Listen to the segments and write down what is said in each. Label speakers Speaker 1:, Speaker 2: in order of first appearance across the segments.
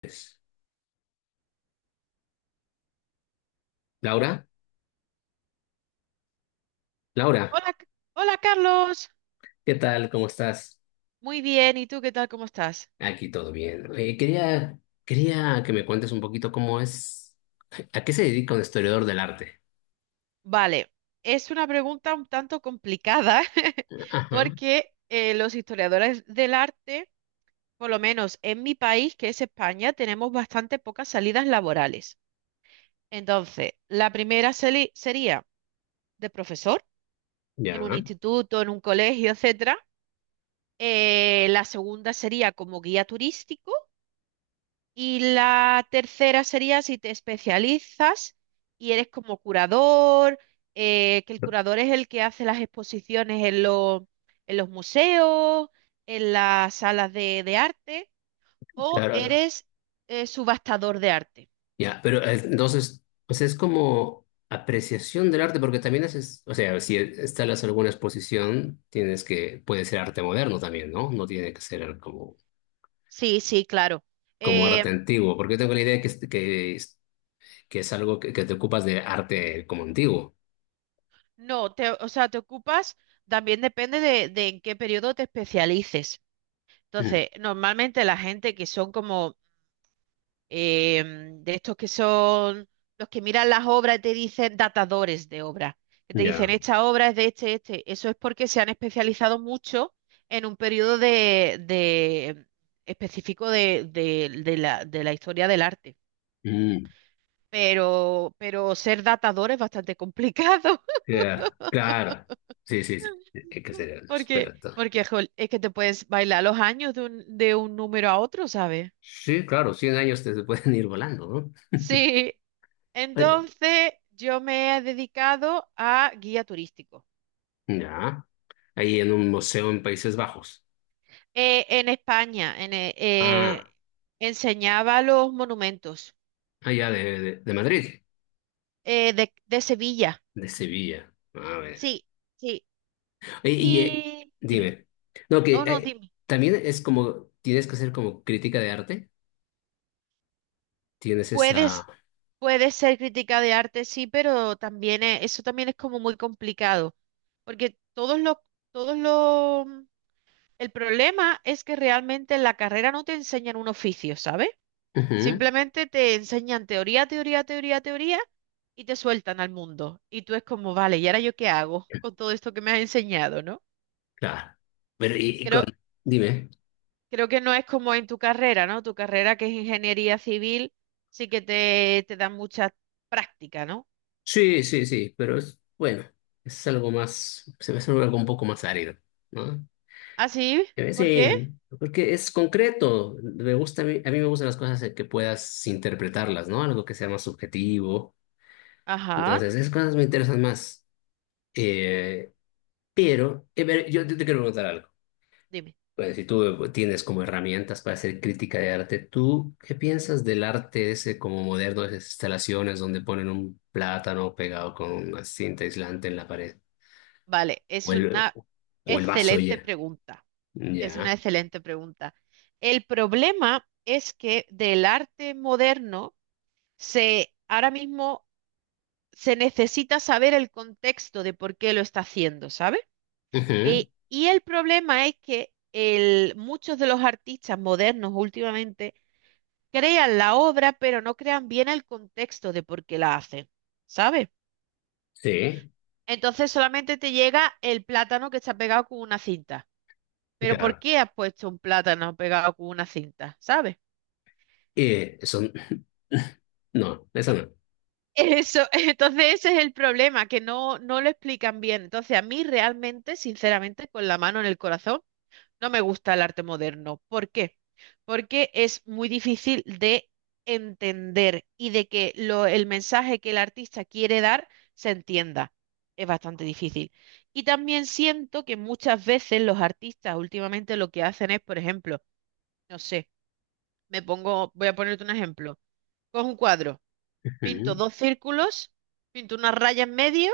Speaker 1: Pues, Laura, Laura,
Speaker 2: Hola, hola Carlos.
Speaker 1: ¿qué tal? ¿Cómo estás?
Speaker 2: Muy bien, ¿y tú qué tal? ¿Cómo estás?
Speaker 1: Aquí todo bien. Oye, quería que me cuentes un poquito cómo es, a qué se dedica un historiador del arte.
Speaker 2: Vale, es una pregunta un tanto complicada.
Speaker 1: Ajá,
Speaker 2: Porque los historiadores del arte, por lo menos en mi país, que es España, tenemos bastante pocas salidas laborales. Entonces, la primera sería de profesor
Speaker 1: ya,
Speaker 2: en un instituto, en un colegio, etcétera. La segunda sería como guía turístico. Y la tercera sería si te especializas y eres como curador, que el curador es el que hace las exposiciones en los museos, en las salas de arte, o
Speaker 1: claro.
Speaker 2: eres subastador de arte.
Speaker 1: Ya, pero entonces, pues es como apreciación del arte, porque también haces, o sea, si instalas alguna exposición, tienes que, puede ser arte moderno también, ¿no? No tiene que ser como,
Speaker 2: Sí, sí, claro.
Speaker 1: como arte
Speaker 2: Em,
Speaker 1: antiguo, porque tengo la idea que, es algo que te ocupas de arte como antiguo.
Speaker 2: no, o sea, te ocupas, también depende de en qué periodo te especialices.
Speaker 1: Mm.
Speaker 2: Entonces, normalmente la gente que son como de estos que son los que miran las obras y te dicen datadores de obras, que te
Speaker 1: Ya.
Speaker 2: dicen esta obra es de este, este. Eso es porque se han especializado mucho en un periodo específico de de la historia del arte.
Speaker 1: Mm,
Speaker 2: Pero ser datador es bastante complicado.
Speaker 1: claro, claro. Sí, sí, sí. Hay que ser el
Speaker 2: Porque,
Speaker 1: experto.
Speaker 2: porque jol, es que te puedes bailar los años de un número a otro, ¿sabes?
Speaker 1: Sí, claro, 100 años te se pueden ir volando, ¿no?
Speaker 2: Sí,
Speaker 1: Ay,
Speaker 2: entonces yo me he dedicado a guía turístico.
Speaker 1: ya. Ahí en un museo en Países Bajos.
Speaker 2: En España,
Speaker 1: Ah,
Speaker 2: enseñaba los monumentos
Speaker 1: allá de Madrid,
Speaker 2: de Sevilla.
Speaker 1: de Sevilla. A ver.
Speaker 2: Sí, sí.
Speaker 1: Y, y, eh,
Speaker 2: Y dime,
Speaker 1: dime. No, que
Speaker 2: no, no, dime.
Speaker 1: también es como, tienes que hacer como crítica de arte. Tienes esa.
Speaker 2: Puedes, puedes ser crítica de arte, sí, pero también eso también es como muy complicado, porque todos los, el problema es que realmente en la carrera no te enseñan un oficio, ¿sabes?
Speaker 1: Ujú,
Speaker 2: Simplemente te enseñan teoría, teoría, teoría, teoría y te sueltan al mundo. Y tú es como, vale, ¿y ahora yo qué hago con todo esto que me has enseñado, ¿no?
Speaker 1: claro. Pero y con.
Speaker 2: Creo,
Speaker 1: Dime.
Speaker 2: creo que no es como en tu carrera, ¿no? Tu carrera que es ingeniería civil, sí que te dan mucha práctica, ¿no?
Speaker 1: Sí, sí, sí, pero es bueno, es algo más, se me hace algo un poco más árido, ¿no?
Speaker 2: ¿Ah, sí? ¿Por qué?
Speaker 1: Sí, porque es concreto, me gusta, a mí me gustan las cosas en que puedas interpretarlas, ¿no? Algo que sea más subjetivo,
Speaker 2: Ajá,
Speaker 1: entonces esas cosas me interesan más. Eh, pero yo te quiero preguntar algo.
Speaker 2: dime.
Speaker 1: Bueno, si tú tienes como herramientas para hacer crítica de arte, ¿tú qué piensas del arte ese como moderno, esas instalaciones donde ponen un plátano pegado con una cinta aislante en la pared?
Speaker 2: Vale,
Speaker 1: O
Speaker 2: es
Speaker 1: el,
Speaker 2: una
Speaker 1: o el vaso
Speaker 2: excelente
Speaker 1: ya.
Speaker 2: pregunta. Es una
Speaker 1: Ya.
Speaker 2: excelente pregunta. El problema es que del arte moderno se ahora mismo se necesita saber el contexto de por qué lo está haciendo, ¿sabes?
Speaker 1: Ujú.
Speaker 2: Y el problema es que muchos de los artistas modernos últimamente crean la obra, pero no crean bien el contexto de por qué la hacen, ¿sabes?
Speaker 1: Sí,
Speaker 2: Entonces solamente te llega el plátano que está pegado con una cinta. Pero ¿por
Speaker 1: claro.
Speaker 2: qué has puesto un plátano pegado con una cinta? ¿Sabes?
Speaker 1: Son. No, esa no.
Speaker 2: Eso, entonces ese es el problema, que no, no lo explican bien. Entonces a mí realmente, sinceramente, con la mano en el corazón, no me gusta el arte moderno. ¿Por qué? Porque es muy difícil de entender y de que el mensaje que el artista quiere dar se entienda. Es bastante difícil. Y también siento que muchas veces los artistas últimamente lo que hacen es, por ejemplo, no sé, me pongo, voy a ponerte un ejemplo. Cojo un cuadro, pinto
Speaker 1: Ujú.
Speaker 2: dos círculos, pinto una raya en medio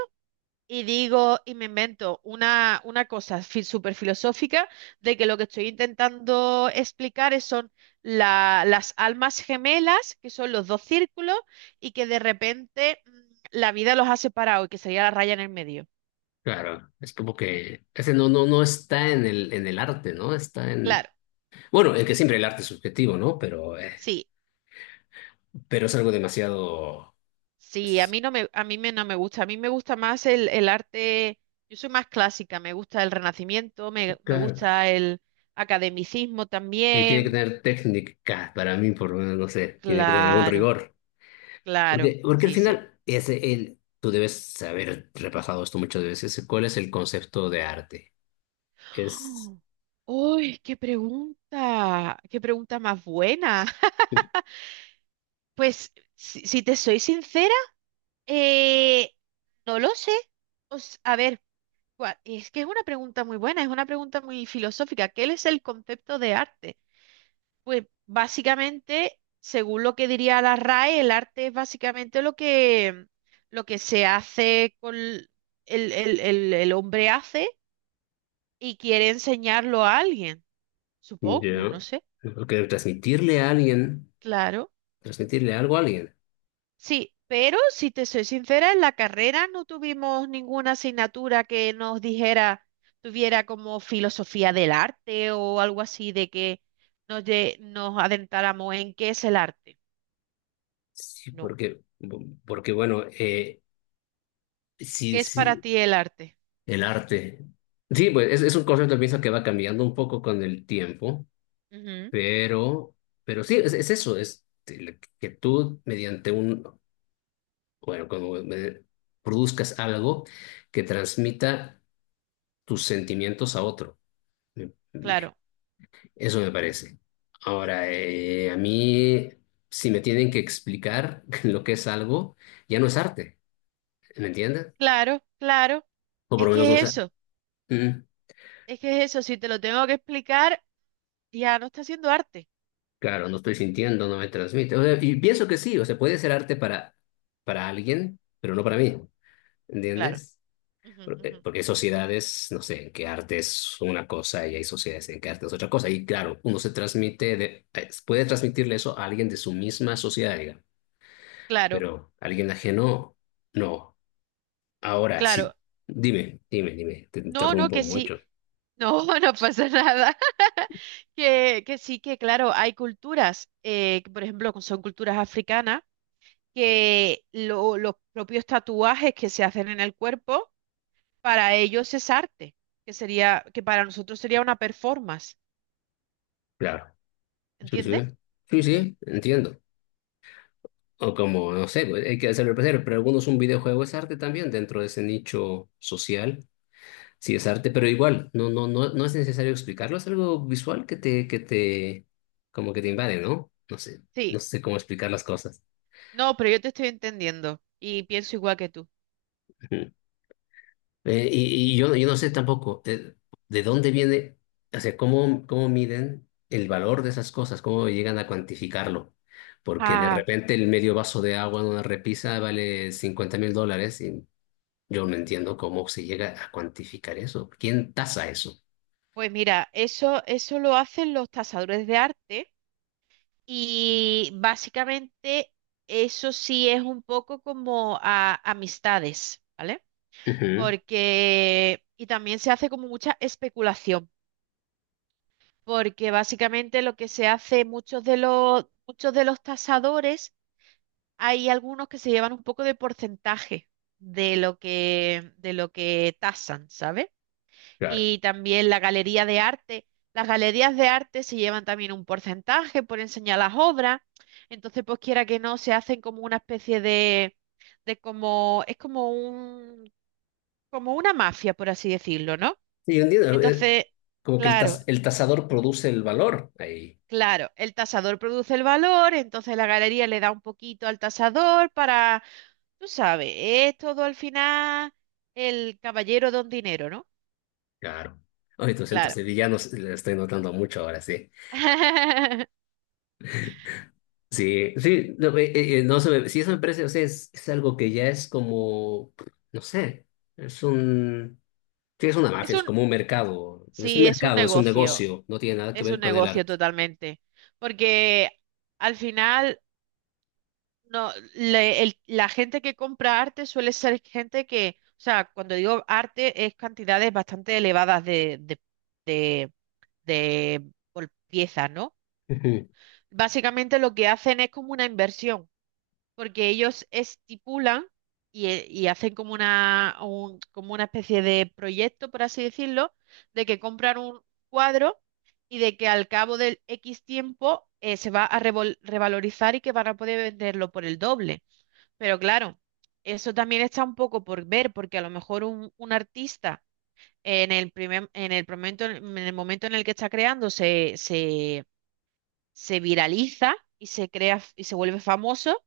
Speaker 2: y digo, y me invento una cosa súper filosófica de que lo que estoy intentando explicar es, son las almas gemelas, que son los dos círculos, y que de repente la vida los ha separado y que sería la raya en el medio.
Speaker 1: Claro, es como que ese no, no, no está en el arte, ¿no? Está en.
Speaker 2: Claro,
Speaker 1: Bueno, en que siempre el arte es subjetivo, ¿no? Pero, eh,
Speaker 2: sí,
Speaker 1: pero es algo demasiado.
Speaker 2: sí, a mí no me, a mí me, no me gusta, a mí me gusta más el arte, yo soy más clásica, me gusta el Renacimiento, me
Speaker 1: Claro.
Speaker 2: gusta el academicismo
Speaker 1: Y tiene que
Speaker 2: también.
Speaker 1: tener técnica, para mí por lo menos, no sé, tiene que tener algún
Speaker 2: Claro,
Speaker 1: rigor.
Speaker 2: claro,
Speaker 1: Porque al
Speaker 2: sí, sí.
Speaker 1: final, tú debes haber repasado esto muchas veces, cuál es el concepto de arte. es,
Speaker 2: ¡Ah! Uy, qué pregunta más buena. Pues, si te soy sincera, eh, no lo sé. Os a ver, es que es una pregunta muy buena, es una pregunta muy filosófica. ¿Qué es el concepto de arte? Pues, básicamente, según lo que diría la RAE, el arte es básicamente lo que se hace con el hombre hace y quiere enseñarlo a alguien, supongo,
Speaker 1: ya,
Speaker 2: no sé,
Speaker 1: porque transmitirle a alguien,
Speaker 2: claro.
Speaker 1: transmitirle algo a alguien.
Speaker 2: Sí, pero si te soy sincera, en la carrera no tuvimos ninguna asignatura que nos dijera, tuviera como filosofía del arte o algo así de que nos adentráramos en qué es el arte.
Speaker 1: Sí,
Speaker 2: No,
Speaker 1: porque bueno, sí,
Speaker 2: ¿qué es para
Speaker 1: sí,
Speaker 2: ti el arte?
Speaker 1: el arte. Sí, pues es un concepto, pienso, que va cambiando un poco con el tiempo,
Speaker 2: Ujú,
Speaker 1: pero, pero sí, es eso, es el que tú mediante un, bueno, produzcas algo que transmita tus sentimientos a otro.
Speaker 2: claro,
Speaker 1: Eso me parece.
Speaker 2: mm,
Speaker 1: Ahora, a mí, si me tienen que explicar lo que es algo, ya no es arte, ¿me entiendes?
Speaker 2: claro, claro.
Speaker 1: O por
Speaker 2: Es
Speaker 1: lo menos no
Speaker 2: que es
Speaker 1: sé.
Speaker 2: eso,
Speaker 1: Mm.
Speaker 2: es que es eso. Si te lo tengo que explicar, ya no está haciendo arte.
Speaker 1: Claro, no estoy sintiendo, no me transmite. O sea, y pienso que sí, o sea, puede ser arte para, alguien, pero no para mí,
Speaker 2: Claro,
Speaker 1: ¿entiendes?
Speaker 2: ujú,
Speaker 1: Porque,
Speaker 2: ujú,
Speaker 1: porque hay sociedades, no sé, en que arte es una cosa y hay sociedades en que arte es otra cosa. Y claro, uno se transmite, puede transmitirle eso a alguien de su misma sociedad, digamos,
Speaker 2: claro,
Speaker 1: pero a alguien ajeno, no. Ahora, sí,
Speaker 2: claro.
Speaker 1: dime, dime, dime, te
Speaker 2: No, no,
Speaker 1: interrumpo
Speaker 2: que sí.
Speaker 1: mucho.
Speaker 2: No, no pasa nada. Que sí, que claro, hay culturas, que por ejemplo, son culturas africanas, que los propios tatuajes que se hacen en el cuerpo, para ellos es arte, que sería, que para nosotros sería una performance,
Speaker 1: Claro, sí,
Speaker 2: ¿entiendes?
Speaker 1: sí, sí,
Speaker 2: Mm,
Speaker 1: sí, entiendo. O como, no sé, pues, hay que hacerlo placer, pero algunos un videojuego es arte también dentro de ese nicho social. Sí, es arte, pero igual, no es necesario explicarlo, es algo visual que te, como que te invade, ¿no? No sé, no
Speaker 2: sí,
Speaker 1: sé cómo explicar las cosas.
Speaker 2: no, pero yo te estoy entendiendo y pienso igual que tú.
Speaker 1: Yo no sé tampoco de dónde viene, o sea, cómo miden el valor de esas cosas, cómo llegan a cuantificarlo. Porque de
Speaker 2: Ah,
Speaker 1: repente el medio vaso de agua en una repisa vale 50.000 dólares y yo no entiendo cómo se llega a cuantificar eso. ¿Quién tasa eso?
Speaker 2: pues mira, eso lo hacen los tasadores de arte. Y básicamente eso sí es un poco como amistades, ¿vale?
Speaker 1: Ujú,
Speaker 2: Porque, y también se hace como mucha especulación, porque básicamente lo que se hace, muchos de los tasadores, hay algunos que se llevan un poco de porcentaje de lo que tasan, ¿sabes?
Speaker 1: claro.
Speaker 2: Y también la galería de arte. Las galerías de arte se llevan también un porcentaje por enseñar las obras, entonces pues quiera que no, se hacen como una especie es como como una mafia, por así decirlo, ¿no?
Speaker 1: Sí, yo entiendo.
Speaker 2: Entonces,
Speaker 1: Como que el,
Speaker 2: claro,
Speaker 1: tas- el tasador produce el valor ahí.
Speaker 2: claro, el tasador produce el valor, entonces la galería le da un poquito al tasador para, tú sabes, es todo al final el caballero don dinero, ¿no?
Speaker 1: Claro. Oye, tus centros
Speaker 2: Claro.
Speaker 1: sevillanos le estoy notando mucho ahora, sí. Sí, sí, no, no se me, sí, eso me parece, o sea, es algo que ya es como, no sé, es un, sí, es una
Speaker 2: Es
Speaker 1: mafia, es
Speaker 2: un,
Speaker 1: como un mercado, es un
Speaker 2: sí, es un
Speaker 1: mercado, es un
Speaker 2: negocio.
Speaker 1: negocio, no tiene nada que
Speaker 2: Es
Speaker 1: ver
Speaker 2: un
Speaker 1: con el
Speaker 2: negocio
Speaker 1: arte.
Speaker 2: totalmente, porque al final no, la gente que compra arte suele ser gente que, o sea, cuando digo arte es cantidades bastante elevadas de, de por piezas, ¿no?
Speaker 1: Ujú.
Speaker 2: Básicamente lo que hacen es como una inversión porque ellos estipulan y hacen como como una especie de proyecto, por así decirlo, de que compran un cuadro y de que al cabo del X tiempo se va a revalorizar y que van a poder venderlo por el doble. Pero claro, eso también está un poco por ver, porque a lo mejor un artista en el primer, en el momento, en el momento en el que está creando se viraliza y se crea y se vuelve famoso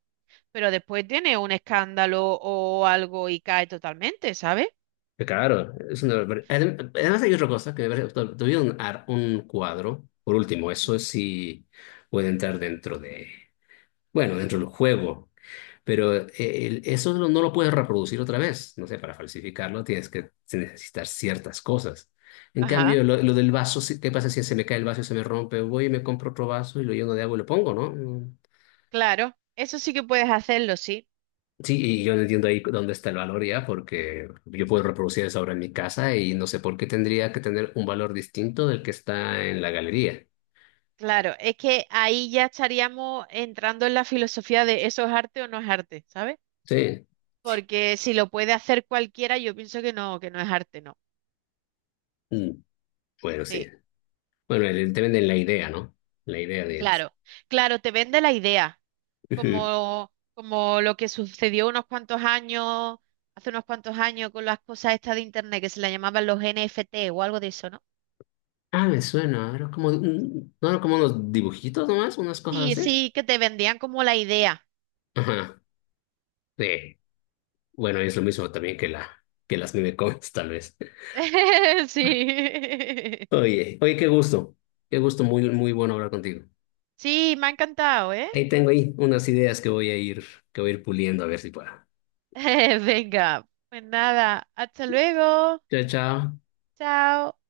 Speaker 2: pero después tiene un escándalo o algo y cae totalmente, ¿sabes?
Speaker 1: Claro, es una, barbar- adem- además hay otra cosa que me parece, tuvieron un cuadro, por último,
Speaker 2: Ujú.
Speaker 1: eso sí puede entrar dentro de, bueno, dentro del juego. Pero eso no lo puedes reproducir otra vez. No sé, para falsificarlo tienes que necesitar ciertas cosas. En
Speaker 2: Ajá,
Speaker 1: cambio, lo del vaso, sí, ¿qué pasa si se me cae el vaso y se me rompe? Voy y me compro otro vaso y lo lleno de agua y lo pongo, ¿no? Mm.
Speaker 2: claro, eso sí que puedes hacerlo, sí.
Speaker 1: Sí, y yo no entiendo ahí dónde está el valor ya, porque yo puedo reproducir esa obra en mi casa y no sé por qué tendría que tener un valor distinto del que está en la galería.
Speaker 2: Claro, es que ahí ya estaríamos entrando en la filosofía de eso es arte o no es arte, ¿sabes?
Speaker 1: Sí.
Speaker 2: Porque si lo puede hacer cualquiera, yo pienso que no es arte, no.
Speaker 1: Mm. Bueno, sí.
Speaker 2: Sí,
Speaker 1: Bueno, te venden la idea, ¿no? La idea de.
Speaker 2: claro, claro, te vende la idea, como, como lo que sucedió unos cuantos años, hace unos cuantos años con las cosas estas de internet que se le llamaban los NFT o algo de eso, ¿no?
Speaker 1: Ah, me suena. Era como, ¿no era como unos dibujitos nomás? Unas cosas
Speaker 2: Sí,
Speaker 1: así.
Speaker 2: sí, que te vendían como la idea.
Speaker 1: Ajá. Sí. Bueno, es lo mismo también que las memecomics, tal vez.
Speaker 2: Sí.
Speaker 1: Oye, oye, qué gusto. Qué gusto, muy, muy bueno hablar contigo.
Speaker 2: Sí, me ha encantado, ¿eh?
Speaker 1: Ahí tengo ahí unas ideas que voy a ir, puliendo a ver si puedo.
Speaker 2: Venga. Pues nada, hasta luego.
Speaker 1: Chao, chao.
Speaker 2: Chao.